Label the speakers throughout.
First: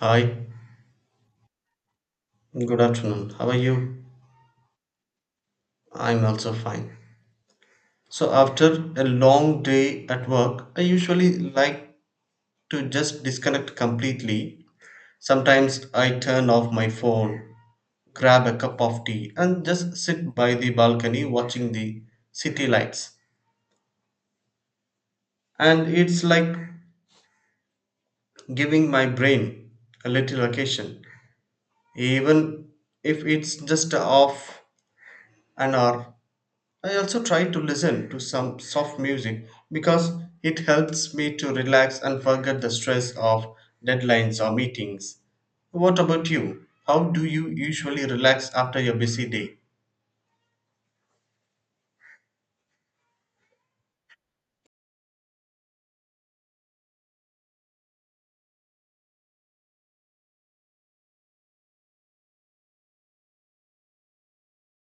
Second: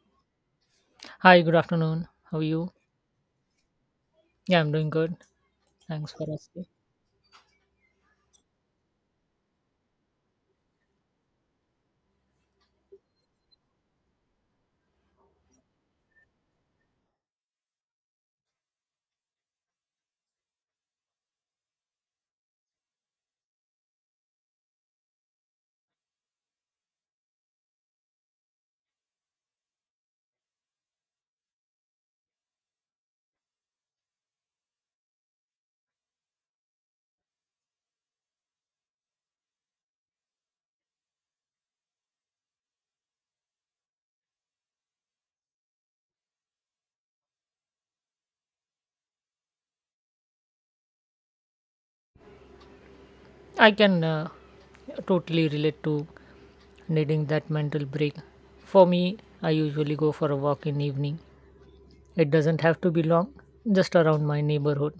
Speaker 1: Hi,
Speaker 2: Hi, good afternoon. How are you?
Speaker 1: good afternoon. How are you?
Speaker 2: Yeah, I'm doing good. Thanks
Speaker 1: I'm
Speaker 2: for
Speaker 1: also
Speaker 2: asking.
Speaker 1: fine. So, after a long day at work, I usually like to just disconnect completely. Sometimes I turn off my phone, grab a cup of tea, and just sit by the balcony watching the city lights. And it's like giving my brain a little vacation, even if it's just off an hour. I also try to listen to some soft music because it helps me to relax and forget the stress of deadlines or meetings. What about you? How do you usually relax after your busy day?
Speaker 2: I can totally relate to needing that mental break. For me, I usually go for a walk in evening. It doesn't have to be long, just around my neighborhood.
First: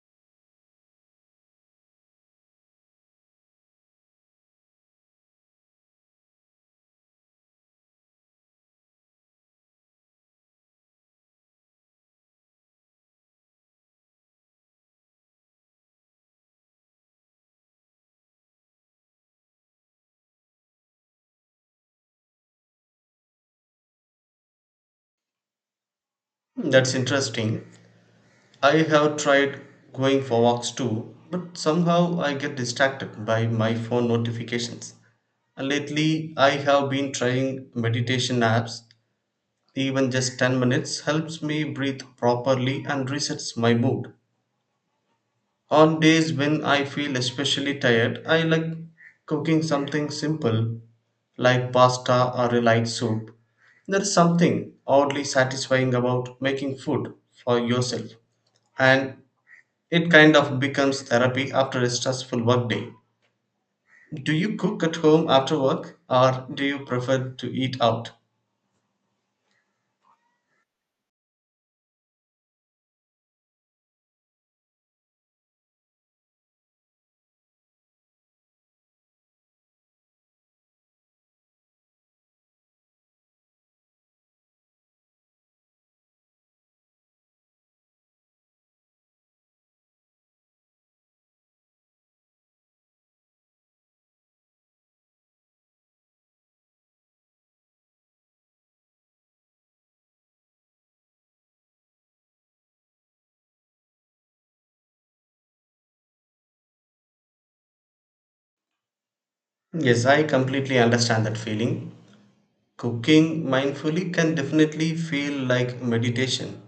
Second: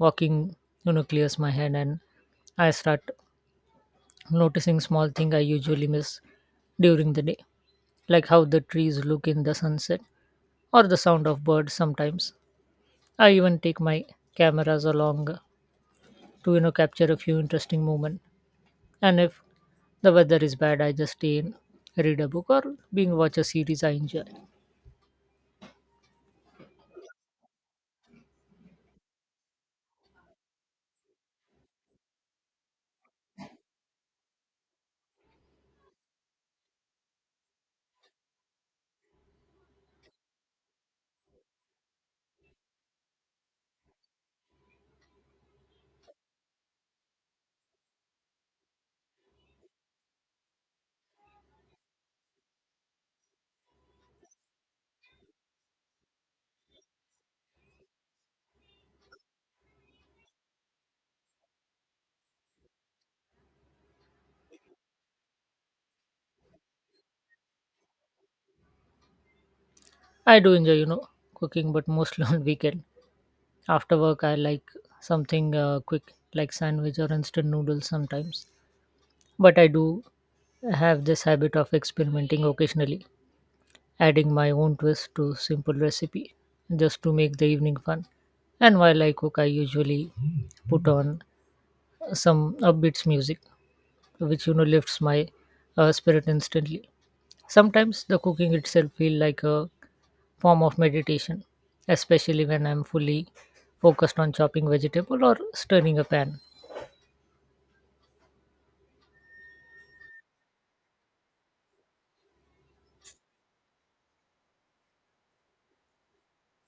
Speaker 2: Walking, you know, clears my head and I start noticing small thing I usually miss during the day, like how the trees look in the sunset or the sound of birds sometimes. I even take my cameras along to capture a few interesting moment. And if the weather is bad, I just stay in, read a book or being watch a series I enjoy.
Speaker 1: Hmm. That's interesting. I have tried going for walks too, but somehow I get distracted by my phone notifications. And lately, I have been trying meditation apps. Even just 10 minutes helps me breathe properly and resets my mood. On days when I feel especially tired, I like cooking something simple like pasta or a light soup. There is something oddly satisfying about making food for yourself, and it kind of becomes therapy after a stressful work day. Do you cook at home after work, or do you prefer to eat out?
Speaker 2: I do enjoy cooking but mostly on weekend. After work I like something quick like sandwich or instant noodles sometimes, but I do have this habit of experimenting occasionally, adding my own twist to simple recipe just to make the evening fun. And while I cook I usually put on some upbeats music, which lifts my spirit instantly. Sometimes the cooking itself feel like a form of meditation, especially when I'm fully focused on chopping vegetable or stirring a pan.
Speaker 1: Yes, I completely understand that feeling. Cooking mindfully can definitely feel like meditation.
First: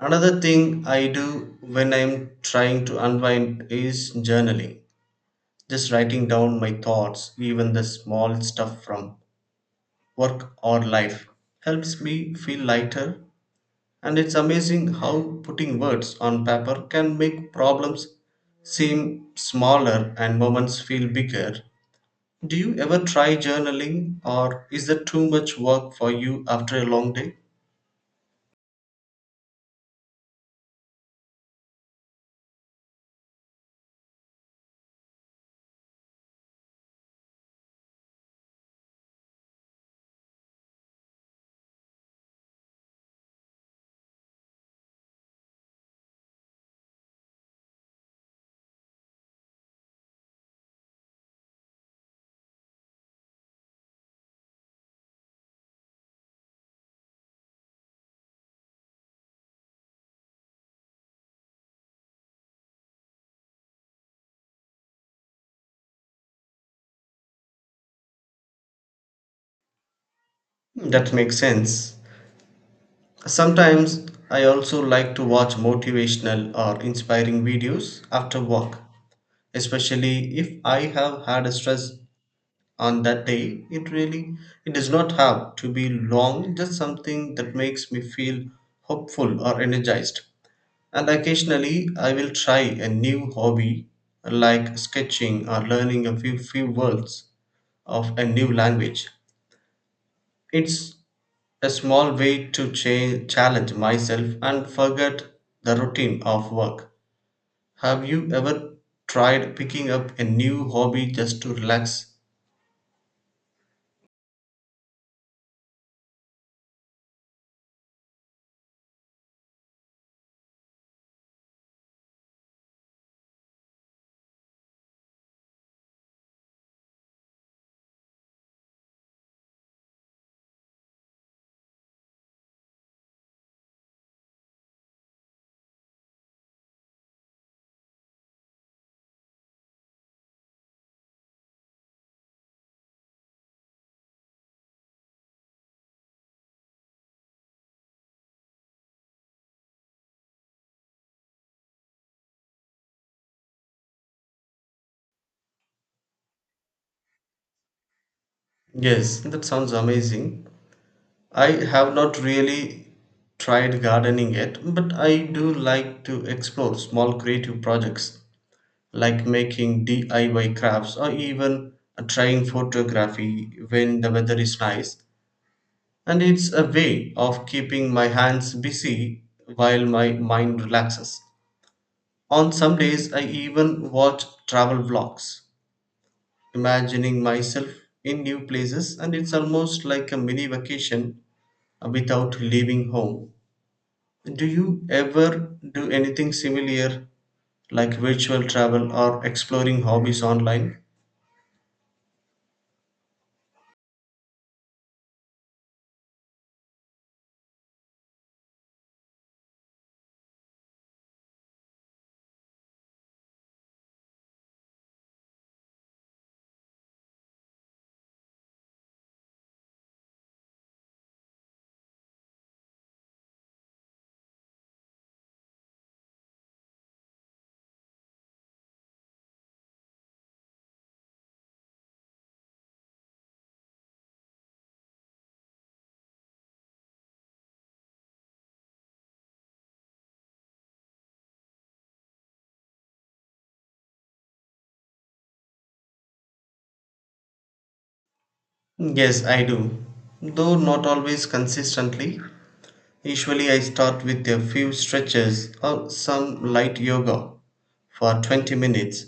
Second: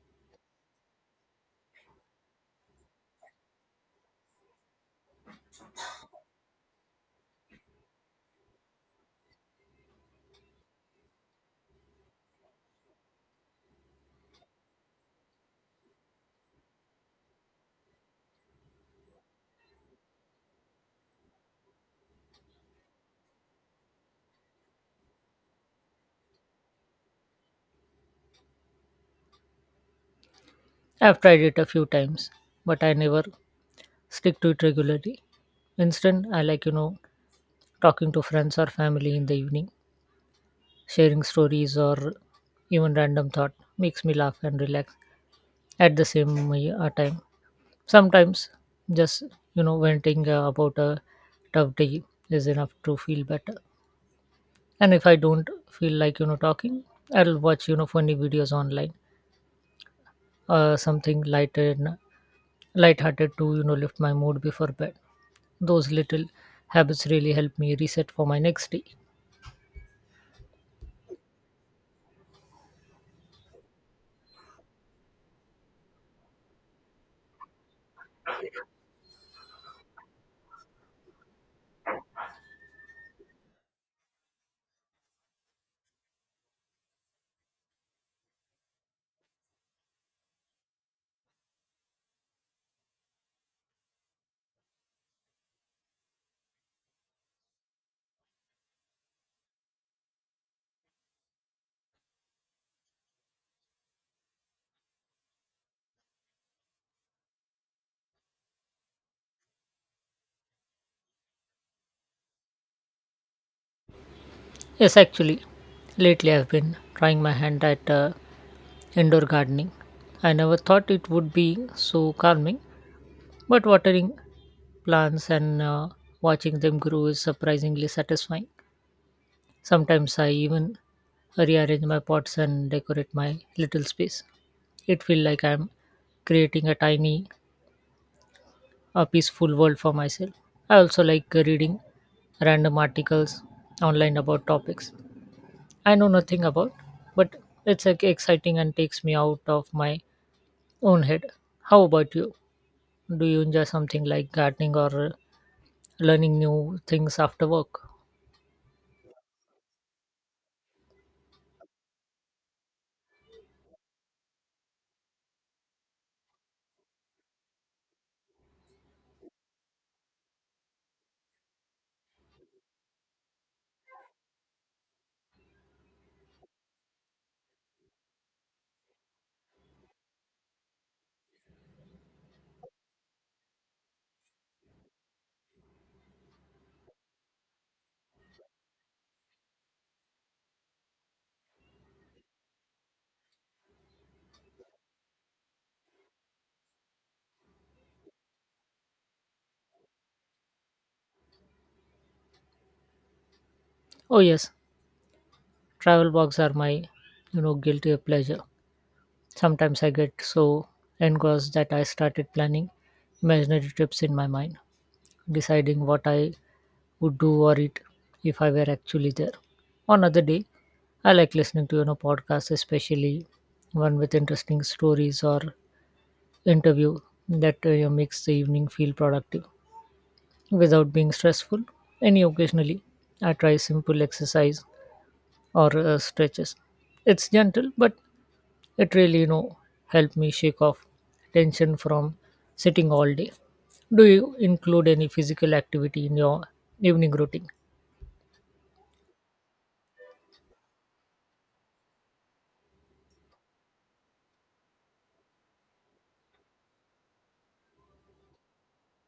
Speaker 1: Another thing I do when I'm trying to unwind is journaling. Just writing down my thoughts, even the small stuff from work or life, helps me feel lighter. And it's amazing how putting words on paper can make problems seem smaller and moments feel bigger. Do you ever try journaling, or is that too much work for you after a long day?
Speaker 2: I've tried it a few times but I never stick to it regularly. Instead I like talking to friends or family in the evening, sharing stories or even random thought makes me laugh and relax at the same time. Sometimes just venting about a tough day is enough to feel better. And if I don't feel like talking, I'll watch funny videos online, something lighter and lighthearted to lift my mood before bed. Those little habits really help me reset for my next day.
Speaker 1: Hmm. That makes sense. Sometimes I also like to watch motivational or inspiring videos after work, especially if I have had a stress on that day. It does not have to be long, just something that makes me feel hopeful or energized. And occasionally I will try a new hobby like sketching or learning a few words of a new language. It's a small way to challenge myself and forget the routine of work. Have you ever tried picking up a new hobby just to relax?
Speaker 2: Yes, actually, lately I've been trying my hand at indoor gardening. I never thought it would be so calming, but watering plants and watching them grow is surprisingly satisfying. Sometimes I even rearrange my pots and decorate my little space. It feels like I'm creating a tiny, a peaceful world for myself. I also like reading random articles online about topics I know nothing about, but it's like exciting and takes me out of my own head. How about you? Do you enjoy something like gardening or learning new things after work?
Speaker 1: Yes, that sounds amazing. I have not really tried gardening yet, but I do like to explore small creative projects like making DIY crafts or even trying photography when the weather is nice. And it's a way of keeping my hands busy while my mind relaxes. On some days, I even watch travel vlogs, imagining myself in new places, and it's almost like a mini vacation without leaving home. Do you ever do anything similar, like virtual travel or exploring hobbies online?
Speaker 2: Oh, yes, travel blogs are my, you know, guilty pleasure. Sometimes I get so engrossed that I started planning imaginary trips in my mind, deciding what I would do or eat if I were actually there. On other day, I like listening to podcasts, especially one with interesting stories or interview that makes the evening feel productive without being stressful. Any occasionally, I try simple exercise or stretches. It's gentle but it really, helped me shake off tension from sitting all day. Do you include any physical activity in your evening routine?
Speaker 1: Yes, I do, though not always consistently. Usually I start with a few stretches or some light yoga for 20 minutes,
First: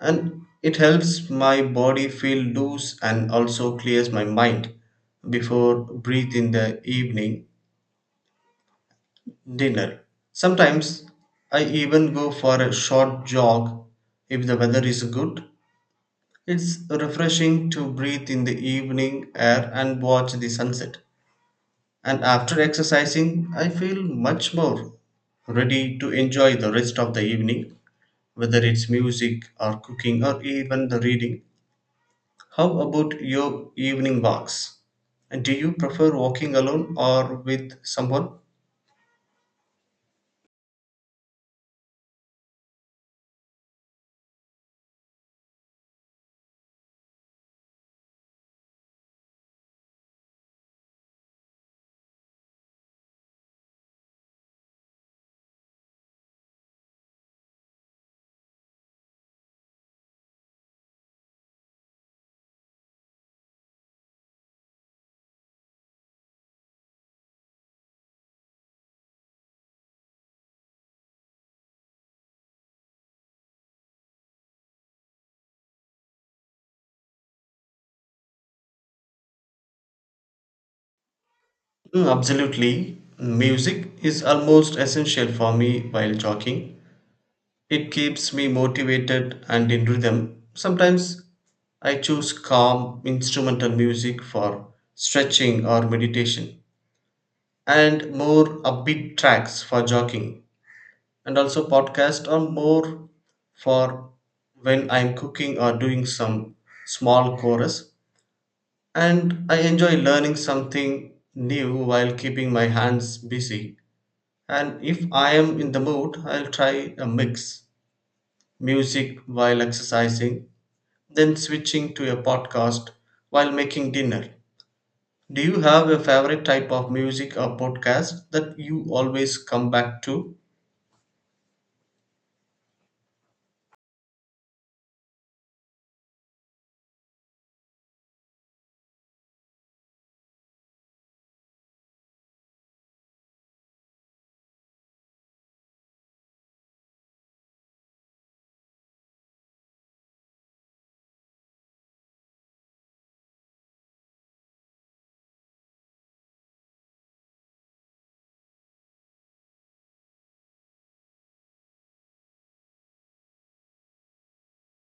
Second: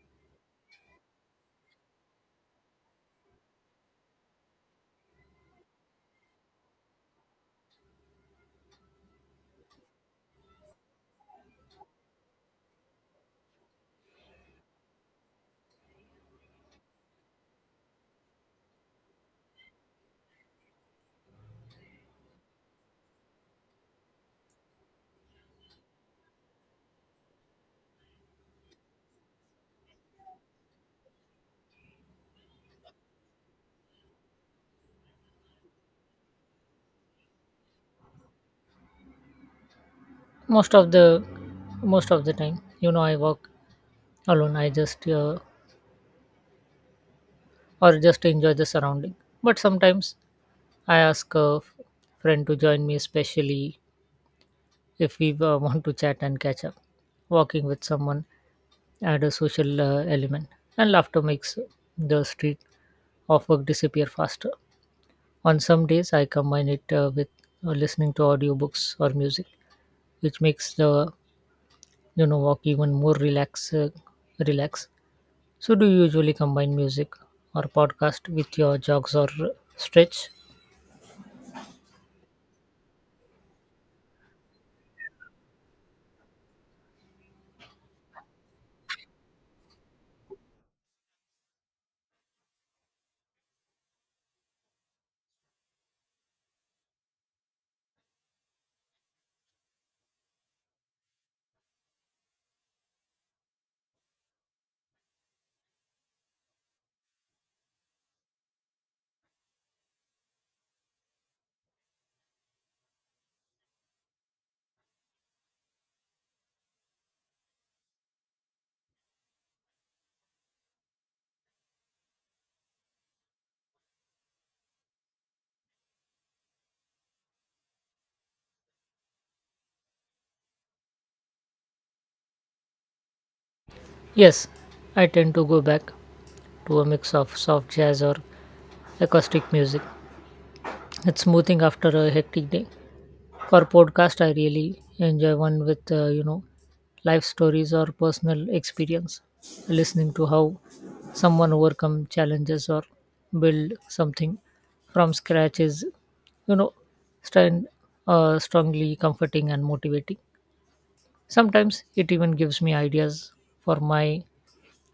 Speaker 1: and it helps my body feel loose and also clears my mind before breathe in the evening dinner. Sometimes I even go for a short jog if the weather is good. It's refreshing to breathe in the evening air and watch the sunset. And after exercising, I feel much more ready to enjoy the rest of the evening, whether it's music or cooking or even the reading. How about your evening walks? And do you prefer walking alone or with someone?
Speaker 2: Most of the most of the time, I work alone. I just or just enjoy the surrounding. But sometimes I ask friend to join me, especially if we want to chat and catch up. Walking with someone add a social element, and laughter makes the street of work disappear faster. On some days, I combine it with listening to audiobooks or music, which makes the walk even more relax. So, do you usually combine music or podcast with your jogs or stretch?
Speaker 1: Mm, absolutely. Music is almost essential for me while jogging. It keeps me motivated and in rhythm. Sometimes I choose calm instrumental music for stretching or meditation, and more upbeat tracks for jogging. And also podcast are more for when I'm cooking or doing some small chorus, and I enjoy learning something new while keeping my hands busy. And if I am in the mood, I'll try a mix music while exercising, then switching to a podcast while making dinner. Do you have a favorite type of music or podcast that you always come back to?
Speaker 2: Yes, I tend to go back to a mix of soft jazz or acoustic music. It's smoothing after a hectic day. For podcast, I really enjoy one with life stories or personal experience. Listening to how someone overcome challenges or build something from scratch is you know stand strongly comforting and motivating. Sometimes it even gives me ideas for my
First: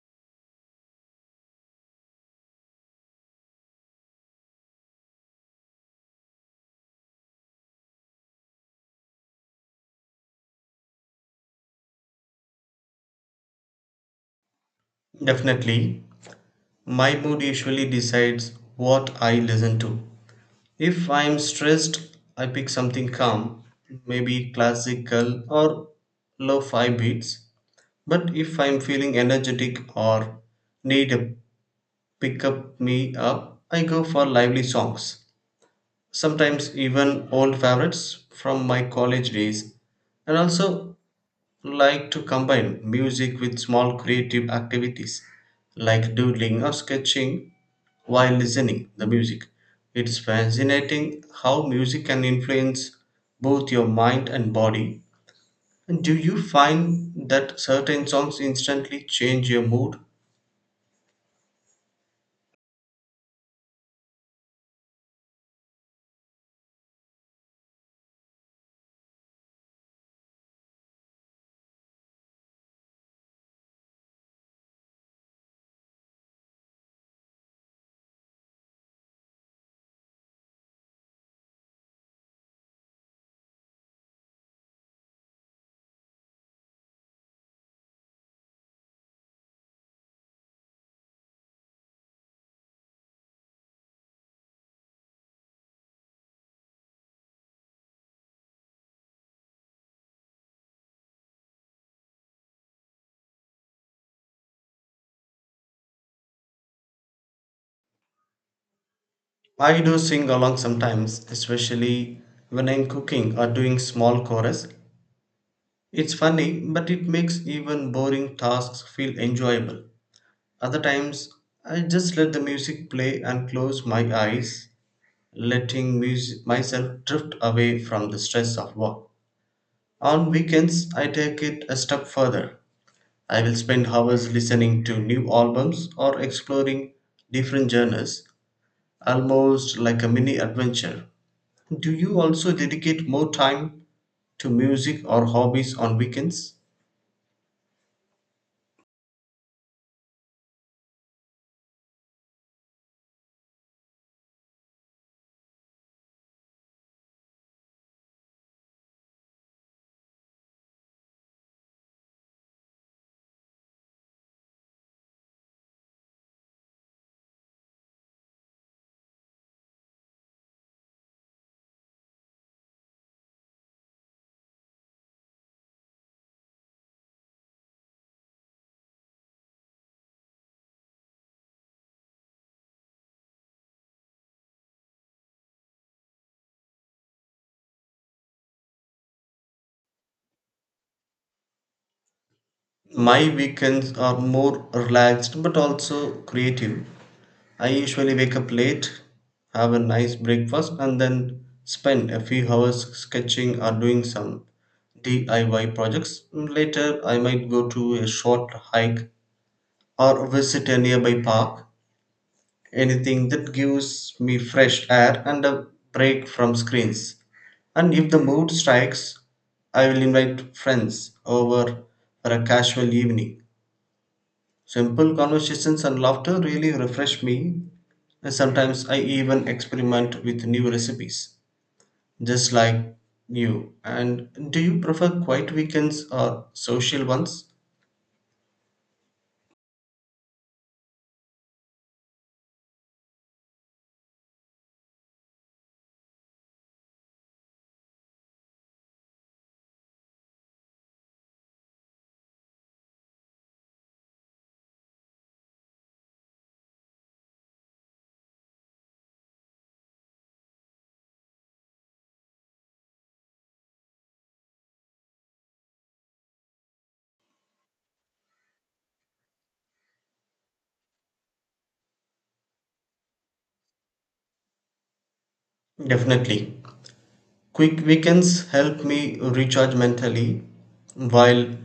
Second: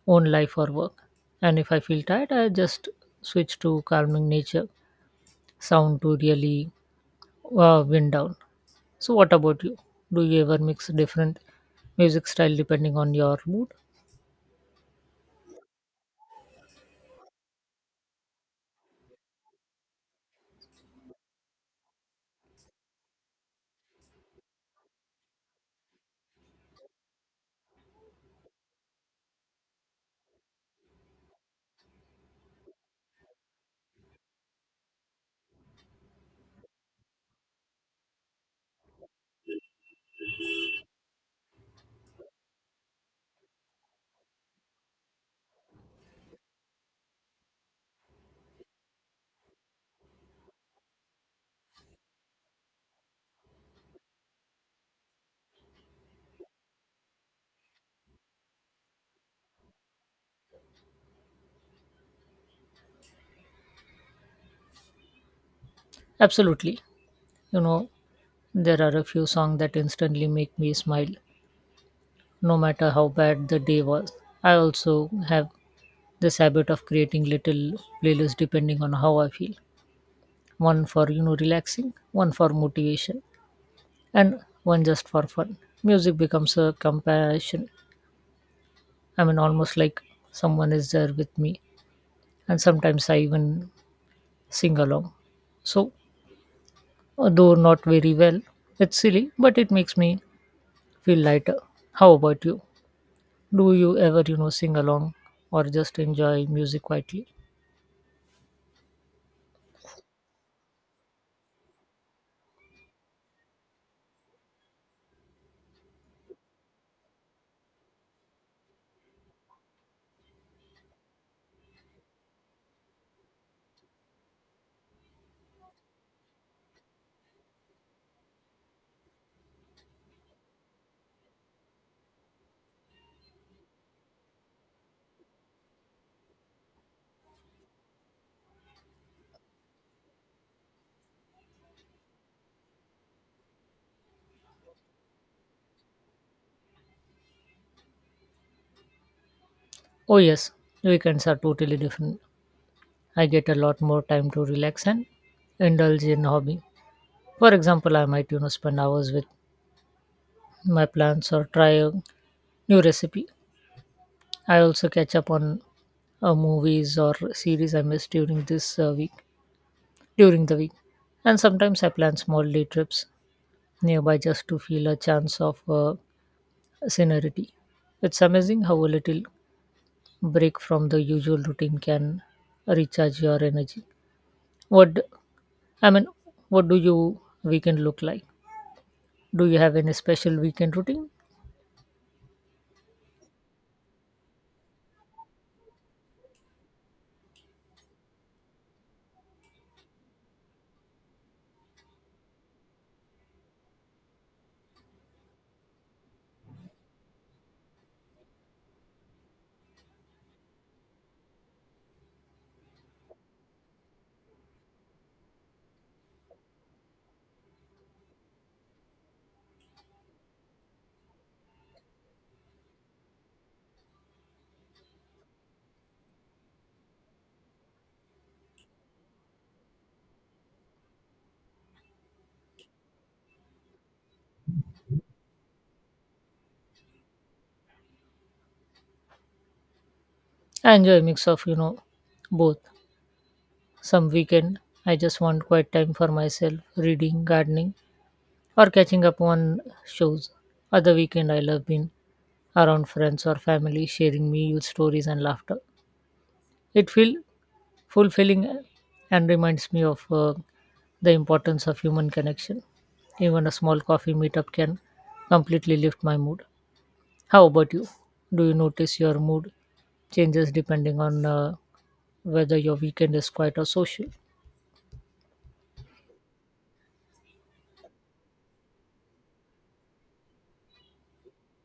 Speaker 2: own life or work. And if I feel tired, I just switch to calming nature sound to really wind down. So, what about you? Do you ever mix different music style depending on your mood?
Speaker 1: Definitely, my mood usually decides what I listen to. If I'm stressed, I pick something calm, maybe classical or low fi beats. But if I'm feeling energetic or need a pick up me up, I go for lively songs. Sometimes even old favorites from my college days. And also like to combine music with small creative activities like doodling or sketching while listening the music. It's fascinating how music can influence both your mind and body. And do you find that certain songs instantly change your mood?
Speaker 2: Absolutely. You know, there are a few songs that instantly make me smile, no matter how bad the day was. I also have this habit of creating little playlists depending on how I feel. One for relaxing, one for motivation, and one just for fun. Music becomes a compassion. I mean, almost like someone is there with me, and sometimes I even sing along. So, though not very well. It's silly, but it makes me feel lighter. How about you? Do you ever, you know, sing along or just enjoy music quietly?
Speaker 1: I do sing along sometimes, especially when I'm cooking or doing small chorus. It's funny, but it makes even boring tasks feel enjoyable. Other times, I just let the music play and close my eyes, letting myself drift away from the stress of work. On weekends, I take it a step further. I will spend hours listening to new albums or exploring different genres, almost like a mini adventure. Do you also dedicate more time to music or hobbies on weekends?
Speaker 2: Oh, yes, weekends are totally different. I get a lot more time to relax and indulge in hobby. For example, I might, you know, spend hours with my plants or try a new recipe. I also catch up on movies or series I missed during the week. And sometimes I plan small day trips nearby just to feel a chance of scenery. It's amazing how a little break from the usual routine can recharge your energy. What I mean, what do you weekend look like? Do you have any special weekend routine?
Speaker 1: My weekends are more relaxed but also creative. I usually wake up late, have a nice breakfast, and then spend a few hours sketching or doing some DIY projects. Later, I might go to a short hike or visit a nearby park. Anything that gives me fresh air and a break from screens. And if the mood strikes, I will invite friends over for a casual evening. Simple conversations and laughter really refresh me. And sometimes I even experiment with new recipes, just like you. And do you prefer quiet weekends or social ones?
Speaker 2: I enjoy a mix of both. Some weekend I just want quiet time for myself, reading, gardening, or catching up on shows. Other weekend I love being around friends or family, sharing meal stories and laughter. It feels fulfilling and reminds me of the importance of human connection. Even a small coffee meetup can completely lift my mood. How about you? Do you notice your mood changes depending on whether your weekend is quiet or social?
Speaker 1: Definitely. Quick weekends help me recharge mentally, while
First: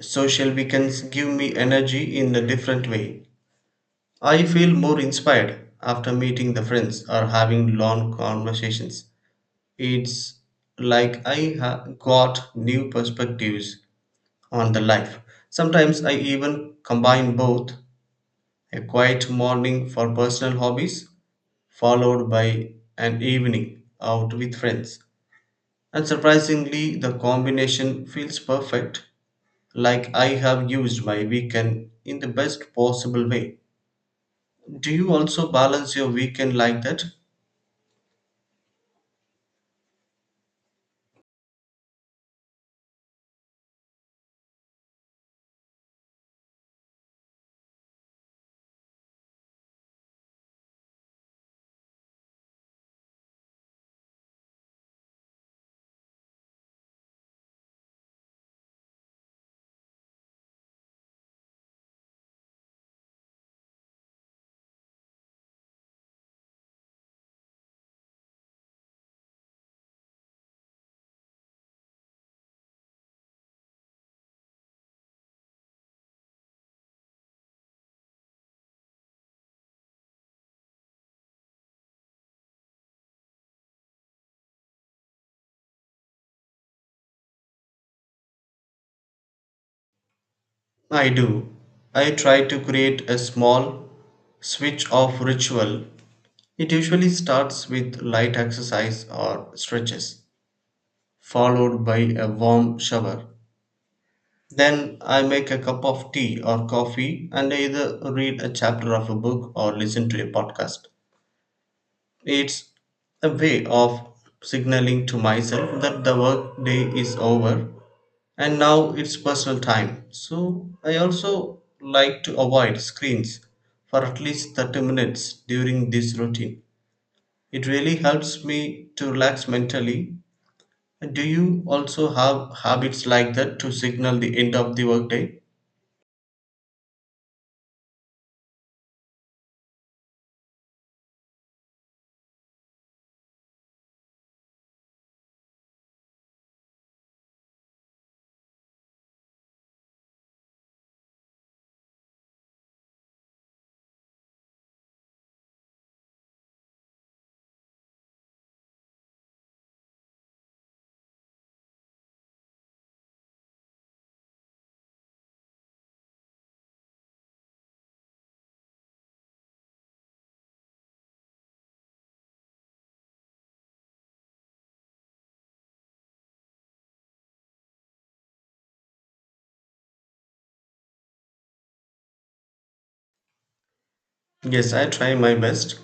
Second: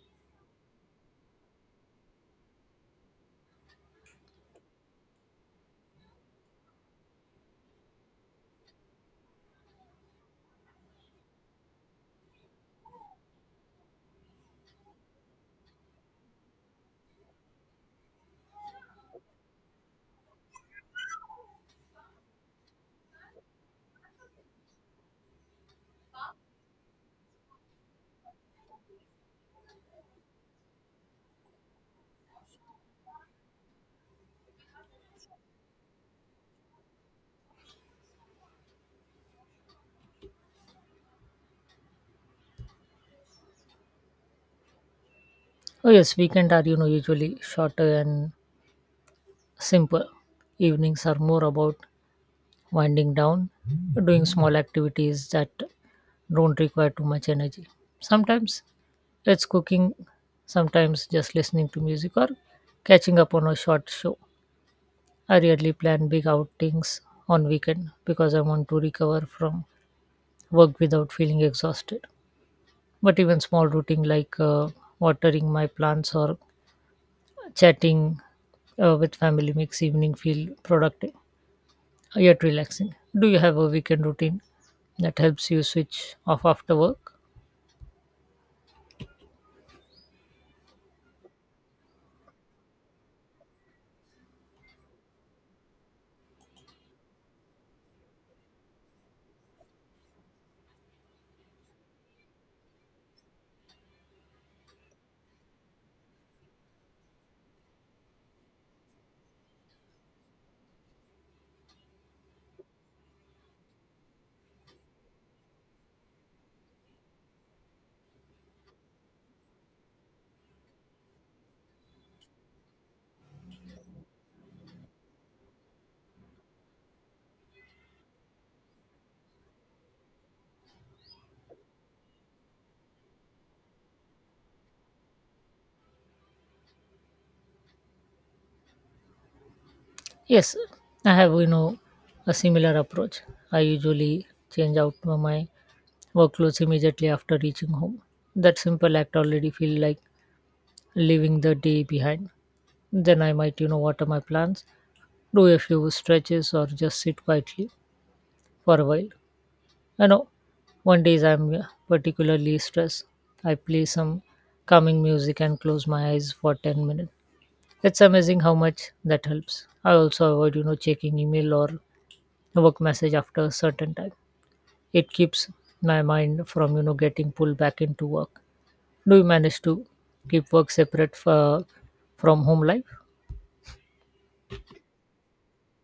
Speaker 1: social weekends give me energy in a different way. I feel more inspired after meeting the friends or having long conversations. It's like I got new perspectives on the life. Sometimes I even combine both, a quiet morning for personal hobbies, followed by an evening out with friends. And surprisingly, the combination feels perfect, like I have used my weekend in the best possible way. Do you also balance your weekend like that?
Speaker 2: Oh yes, weekend are usually shorter and simple. Evenings are more about winding down, doing small activities that don't require too much energy. Sometimes it's cooking, sometimes just listening to music or catching up on a short show. I rarely plan big outings on weekend because I want to recover from work without feeling exhausted. But even small routine like watering my plants or chatting with family makes evening feel productive yet relaxing. Do you have a weekend routine that helps you switch off after work?
Speaker 1: I do. I try to create a small switch off ritual. It usually starts with light exercise or stretches, followed by a warm shower. Then I make a cup of tea or coffee and either read a chapter of a book or listen to a podcast. It's a way of signaling to myself that the work day is over and now it's personal time. So I also like to avoid screens for at least 30 minutes during this routine. It really helps me to relax mentally. Do you also have habits like that to signal the end of the workday?
Speaker 2: Yes, I have a similar approach. I usually change out my workloads immediately after reaching home. That simple act already feel like leaving the day behind. Then I might, you know, water my plants, do a few stretches, or just sit quietly for a while. I know one days I'm particularly stressed. I play some calming music and close my eyes for 10 minutes. It's amazing how much that helps. I also avoid, you know, checking email or work message after a certain time. It keeps my mind from, you know, getting pulled back into work. Do you manage to keep work separate from home life?
Speaker 1: Yes, I try my best.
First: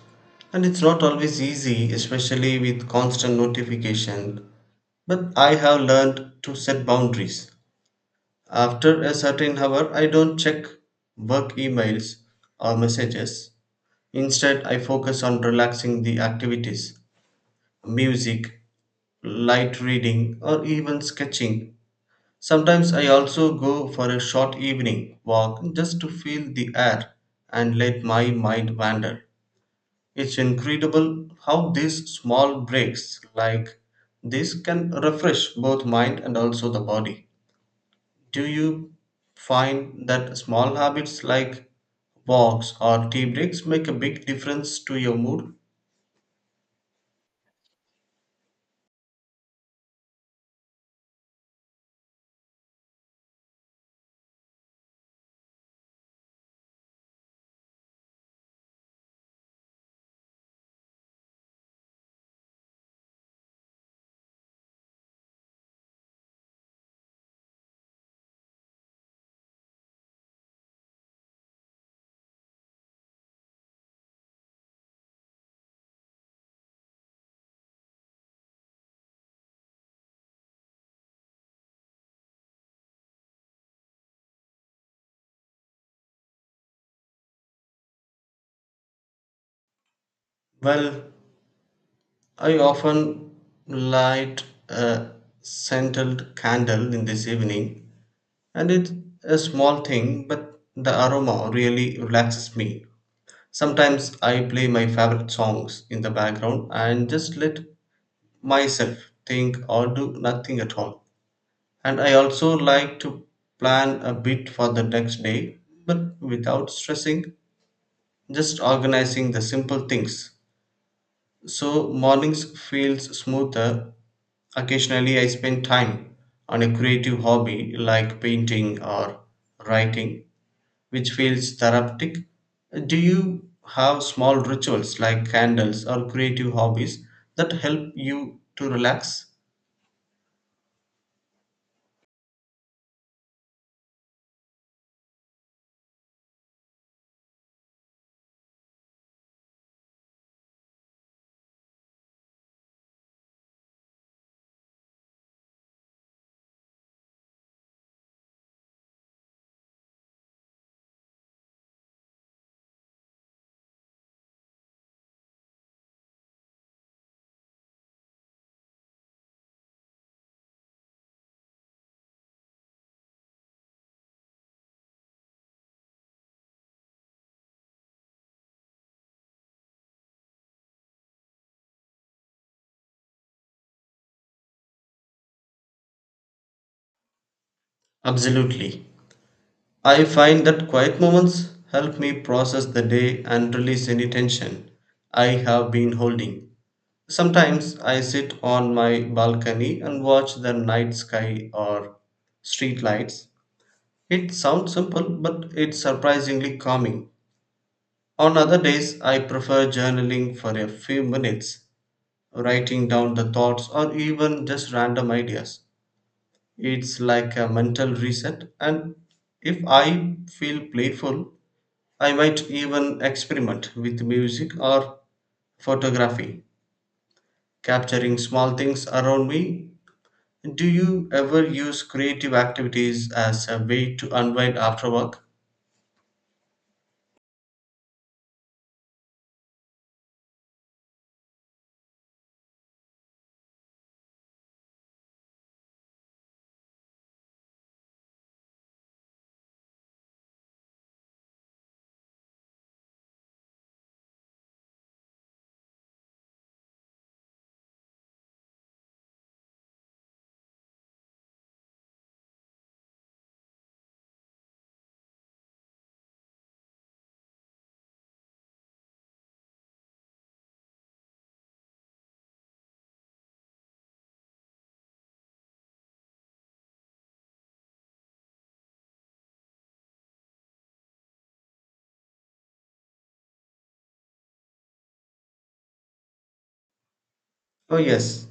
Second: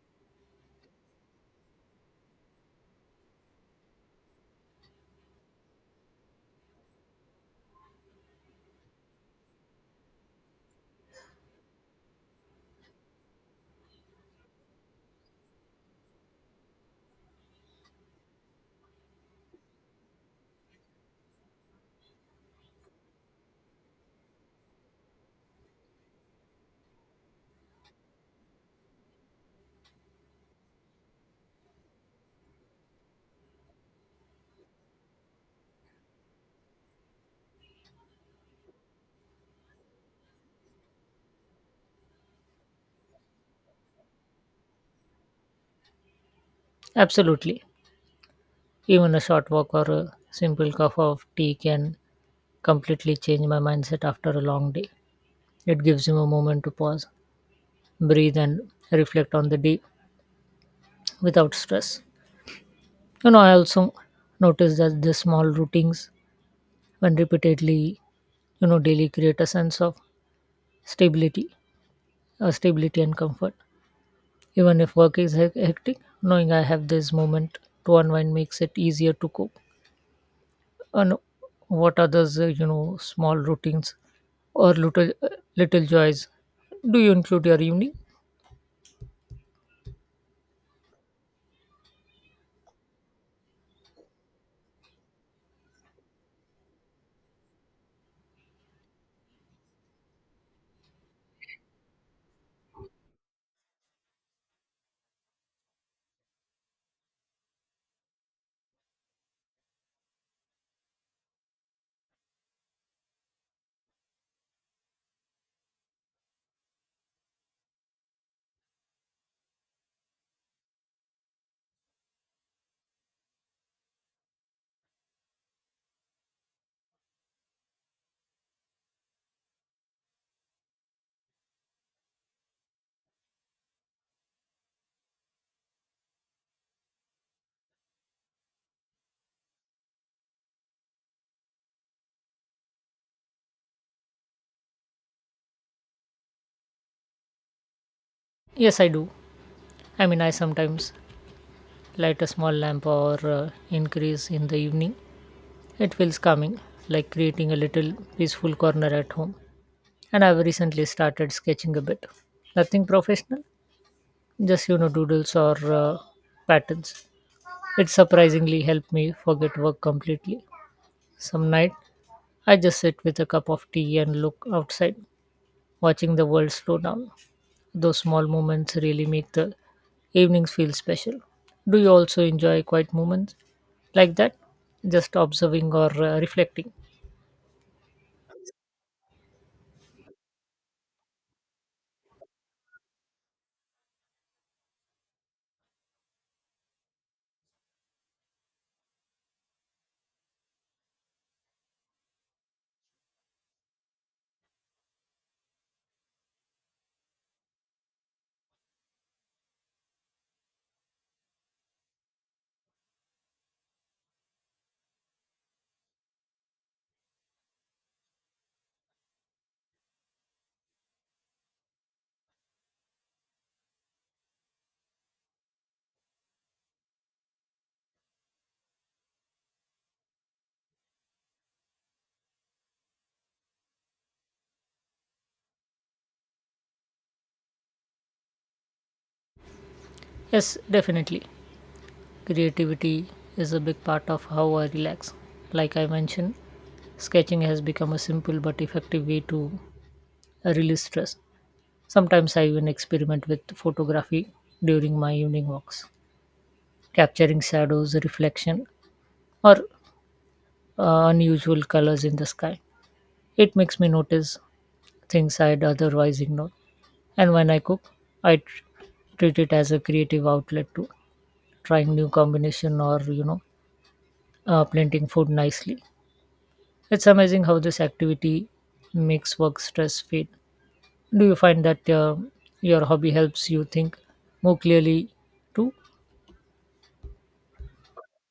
Speaker 1: And it's not always easy, especially with constant notification. But I have learned to set boundaries. After a certain hour, I don't check work emails or messages. Instead, I focus on relaxing the activities, music, light reading, or even sketching. Sometimes I also go for a short evening walk just to feel the air and let my mind wander. It's incredible how these small breaks like this can refresh both mind and also the body. Do you find that small habits like walks or tea breaks make a big difference to your mood?
Speaker 2: Absolutely. Even a short walk or a simple cup of tea can completely change my mindset after a long day. It gives me a moment to pause, breathe, and reflect on the day without stress. You know, I also notice that the small routines, when repeatedly, you know, daily create a sense of stability, stability and comfort. Even if work is hectic, knowing I have this moment to unwind makes it easier to cope. And what are those small routines or little joys do you include your evening?
Speaker 1: Well, I often light a scented candle in this evening, and it's a small thing, but the aroma really relaxes me. Sometimes I play my favorite songs in the background and just let myself think or do nothing at all. And I also like to plan a bit for the next day, but without stressing, just organizing the simple things so mornings feels smoother. Occasionally I spend time on a creative hobby like painting or writing, which feels therapeutic. Do you have small rituals like candles or creative hobbies that help you to relax?
Speaker 2: Yes I do. I mean, I sometimes light a small lamp or increase in the evening. It feels calming, like creating a little peaceful corner at home. And I've recently started sketching a bit, nothing professional, just doodles or patterns. It surprisingly helped me forget work completely. Some night I just sit with a cup of tea and look outside. Watching the world slow down, those small moments really make the evenings feel special. Do you also enjoy quiet moments like that? Just observing or reflecting?
Speaker 1: Absolutely. I find that quiet moments help me process the day and release any tension I have been holding. Sometimes I sit on my balcony and watch the night sky or street lights. It sounds simple, but it's surprisingly calming. On other days, I prefer journaling for a few minutes, writing down the thoughts or even just random ideas. It's like a mental reset, and if I feel playful, I might even experiment with music or photography, capturing small things around me. Do you ever use creative activities as a way to unwind after work?
Speaker 2: Yes, definitely. Creativity is a big part of how I relax. Like I mentioned, sketching has become a simple but effective way to release stress. Sometimes I even experiment with photography during my evening walks, capturing shadows, reflection, or unusual colors in the sky. It makes me notice things I'd otherwise ignore. And when I cook, I tr- treat it as a creative outlet to trying new combination or planting food nicely. It's amazing how this activity makes work stress fade. Do you find that your hobby helps you think more clearly too?
Speaker 1: Oh, yes.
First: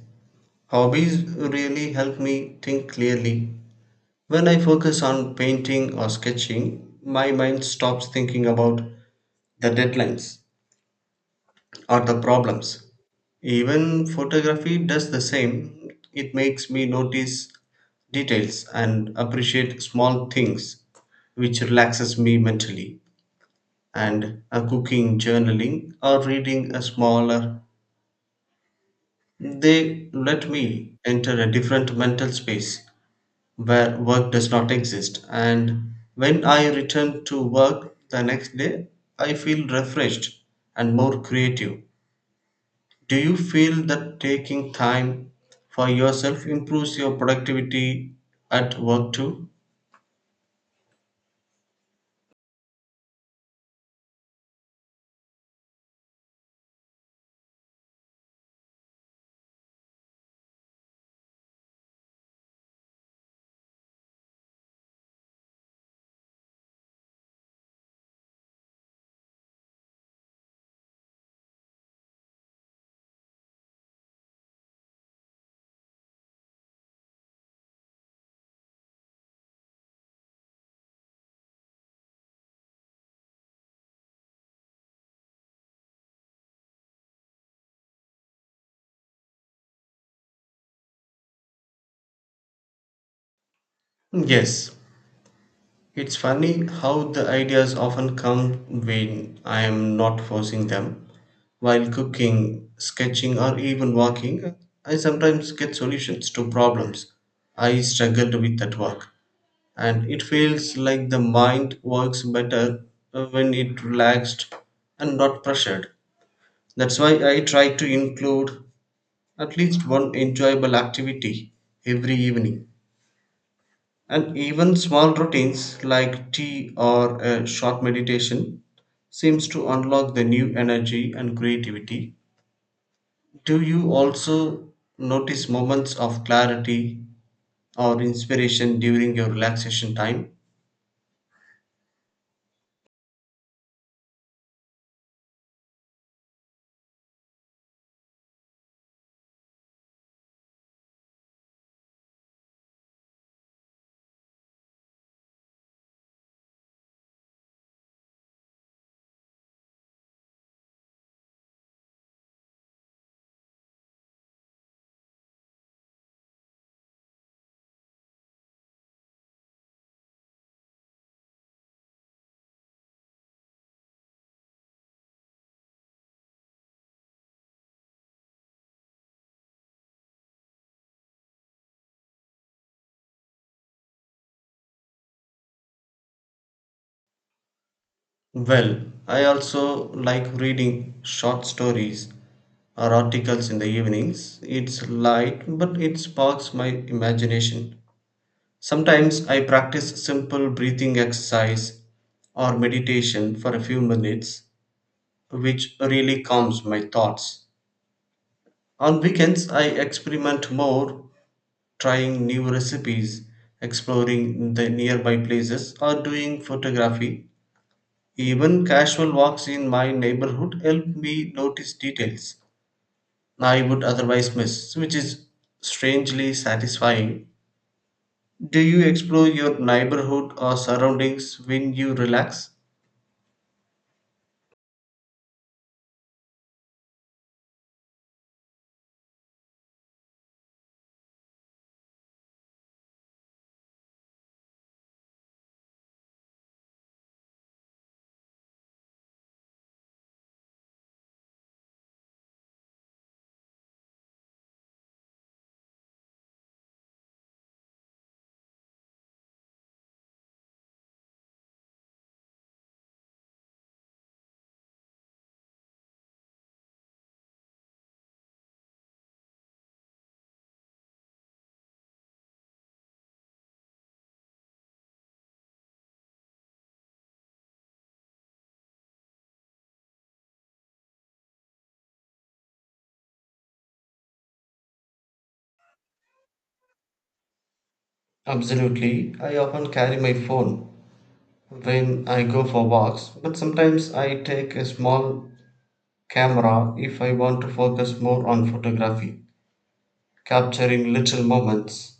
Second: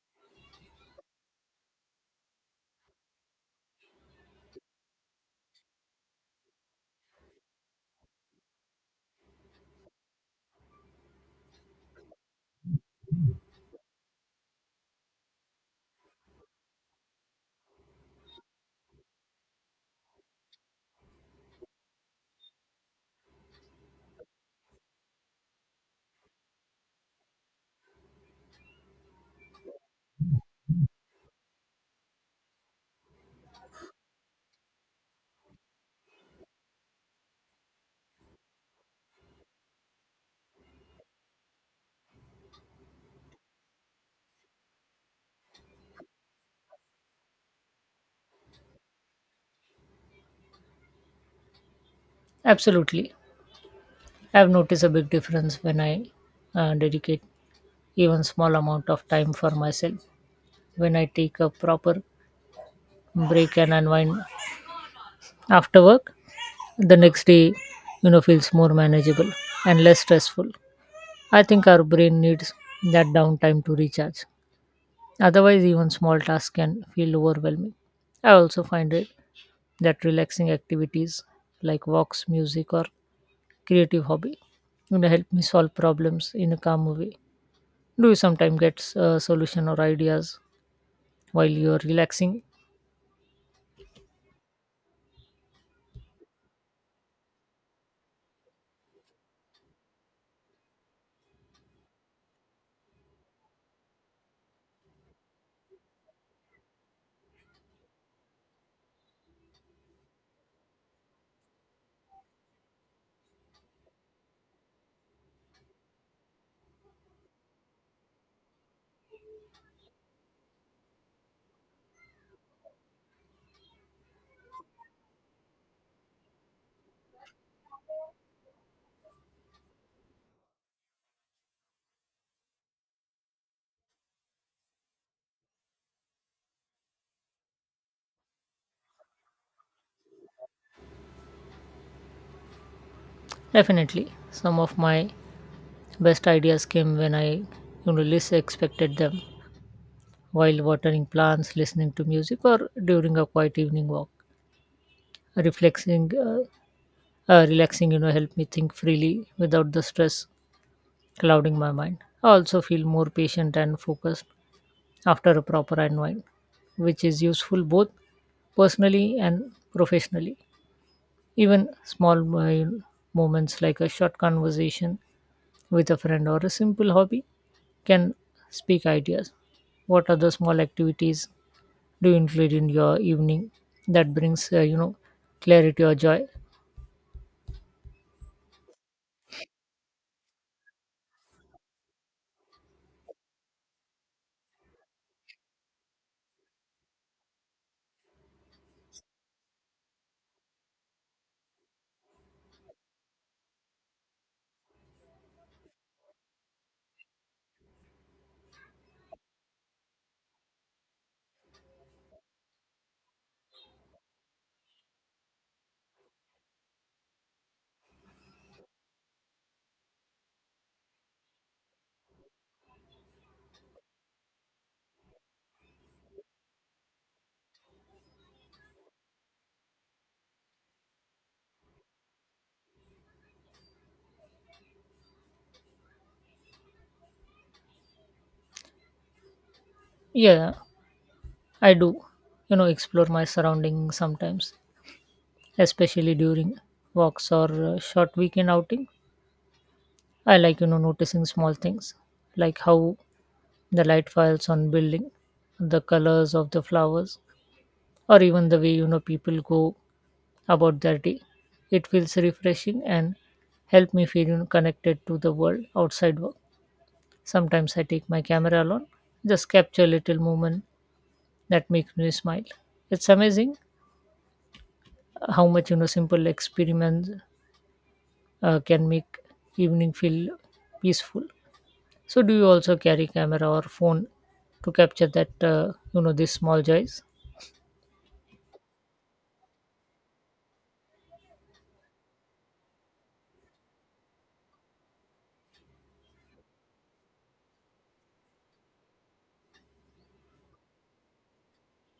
Speaker 1: Hobbies really help me think clearly. When I focus on painting or sketching, my mind stops thinking about the deadlines or the problems. Even photography does the same. It makes me notice details and appreciate small things, which relaxes me mentally. And a cooking, journaling, or reading a smaller, they let me enter a different mental space where work does not exist. And when I return to work the next day, I feel refreshed and more creative. Do you feel that taking time for yourself improves your productivity at work too?
Speaker 2: Absolutely. I've noticed a big difference when I dedicate even small amount of time for myself. When I take a proper break and unwind after work, the next day feels more manageable and less stressful. I think our brain needs that downtime to recharge, otherwise even small tasks can feel overwhelming. I also find it that relaxing activities like walks, music, or creative hobby, help me solve problems in a calm way. Do you sometimes get solution or ideas while you're relaxing?
Speaker 1: Yes. It's funny how the ideas often come when I am not forcing them. While cooking, sketching, or even walking, I sometimes get solutions to problems I struggled with at work. And it feels like the mind works better when it relaxed and not pressured. That's why I try to include at least one enjoyable activity every evening. And even small routines like tea or a short meditation seems to unlock the new energy and creativity. Do you also notice moments of clarity or inspiration during your relaxation time?
Speaker 2: Definitely. Some of my best ideas came when I least expected them, while watering plants, listening to music, or during a quiet evening walk. Reflexing, uh, relaxing, you know, help me think freely without the stress clouding my mind. I also feel more patient and focused after a proper unwind, which is useful both personally and professionally. Even small moments like a short conversation with a friend or a simple hobby can speak ideas. What are the small activities do you include in your evening that brings clarity or joy?
Speaker 1: Well, I also like reading short stories or articles in the evenings. It's light, but it sparks my imagination. Sometimes I practice simple breathing exercise or meditation for a few minutes, which really calms my thoughts. On weekends, I experiment more, trying new recipes, exploring the nearby places, or doing photography. Even casual walks in my neighborhood help me notice details I would otherwise miss, which is strangely satisfying. Do you explore your neighborhood or surroundings when you relax?
Speaker 2: Yeah, I do explore my surroundings sometimes, especially during walks or short weekend outing. I like noticing small things like how the light falls on building, the colors of the flowers, or even the way people go about their day. It feels refreshing and help me feel, you know, connected to the world outside work. Sometimes I take my camera along, just capture little moment that makes me smile. It's amazing how much simple experiments can make evening feel peaceful. So, do you also carry camera or phone to capture that these small joys?
Speaker 1: Absolutely. I often carry my phone when I go for walks, but sometimes I take a small camera if I want to focus more on photography, capturing little moments,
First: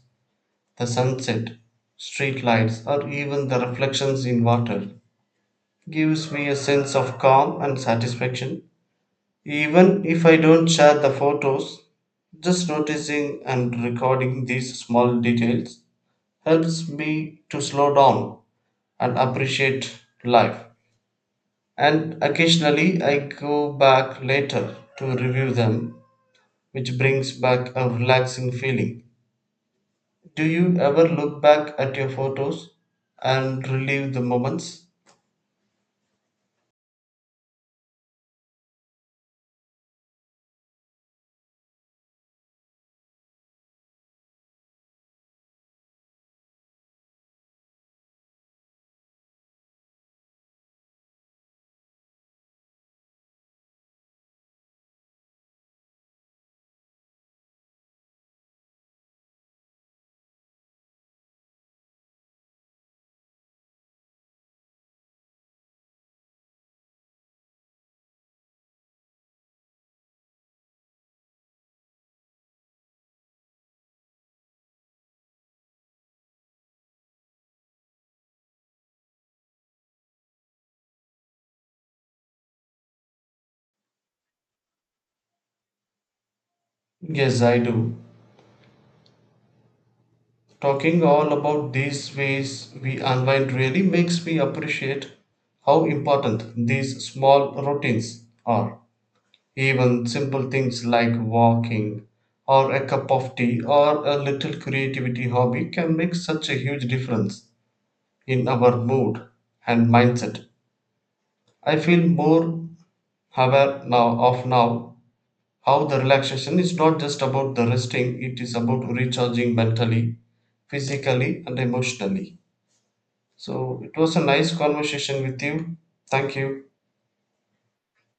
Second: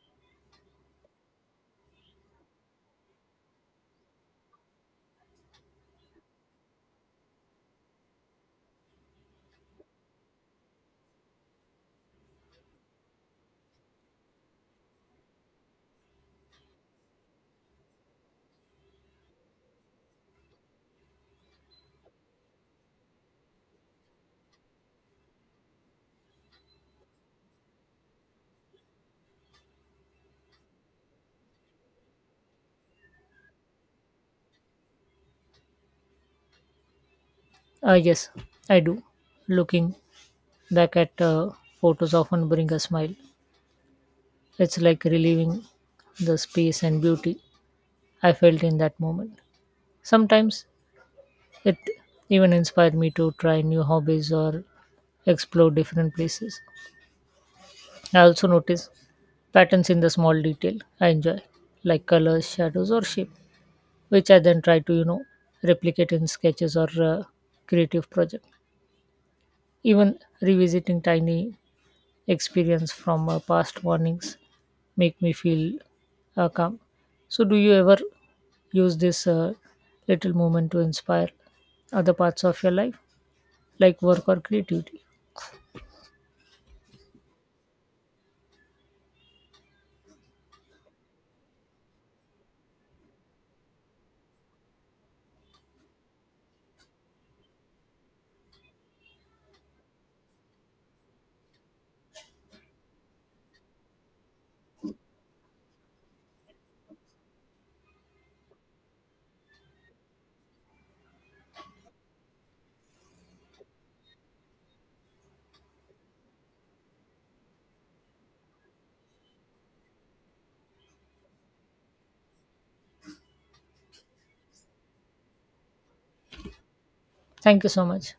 Speaker 1: the sunset, street lights, or even the reflections in water. Gives me a sense of calm and satisfaction. Even if I don't share the photos, just noticing and recording these small details helps me to slow down and appreciate life. And occasionally I go back later to review them, which brings back a relaxing feeling. Do you ever look back at your photos and relive the moments?
Speaker 2: Yes, I do. Looking back at photos often bring a smile. It's like relieving the space and beauty I felt in that moment. Sometimes it even inspired me to try new hobbies or explore different places. I also notice patterns in the small detail I enjoy, like colors, shadows, or shape, which I then try to, you know, replicate in sketches or creative project. Even revisiting tiny experience from past warnings make me feel calm. So, do you ever use this little moment to inspire other parts of your life, like work or creativity?
Speaker 1: Yes, I do. Talking all about these ways we unwind really makes me appreciate how important these small routines are. Even simple things like walking or a cup of tea or a little creativity hobby can make such a huge difference in our mood and mindset. I feel more aware now of now how the relaxation is not just about the resting, it is about recharging mentally, physically and emotionally. So it was a nice conversation with you. Thank you.
Speaker 2: Thank you so much.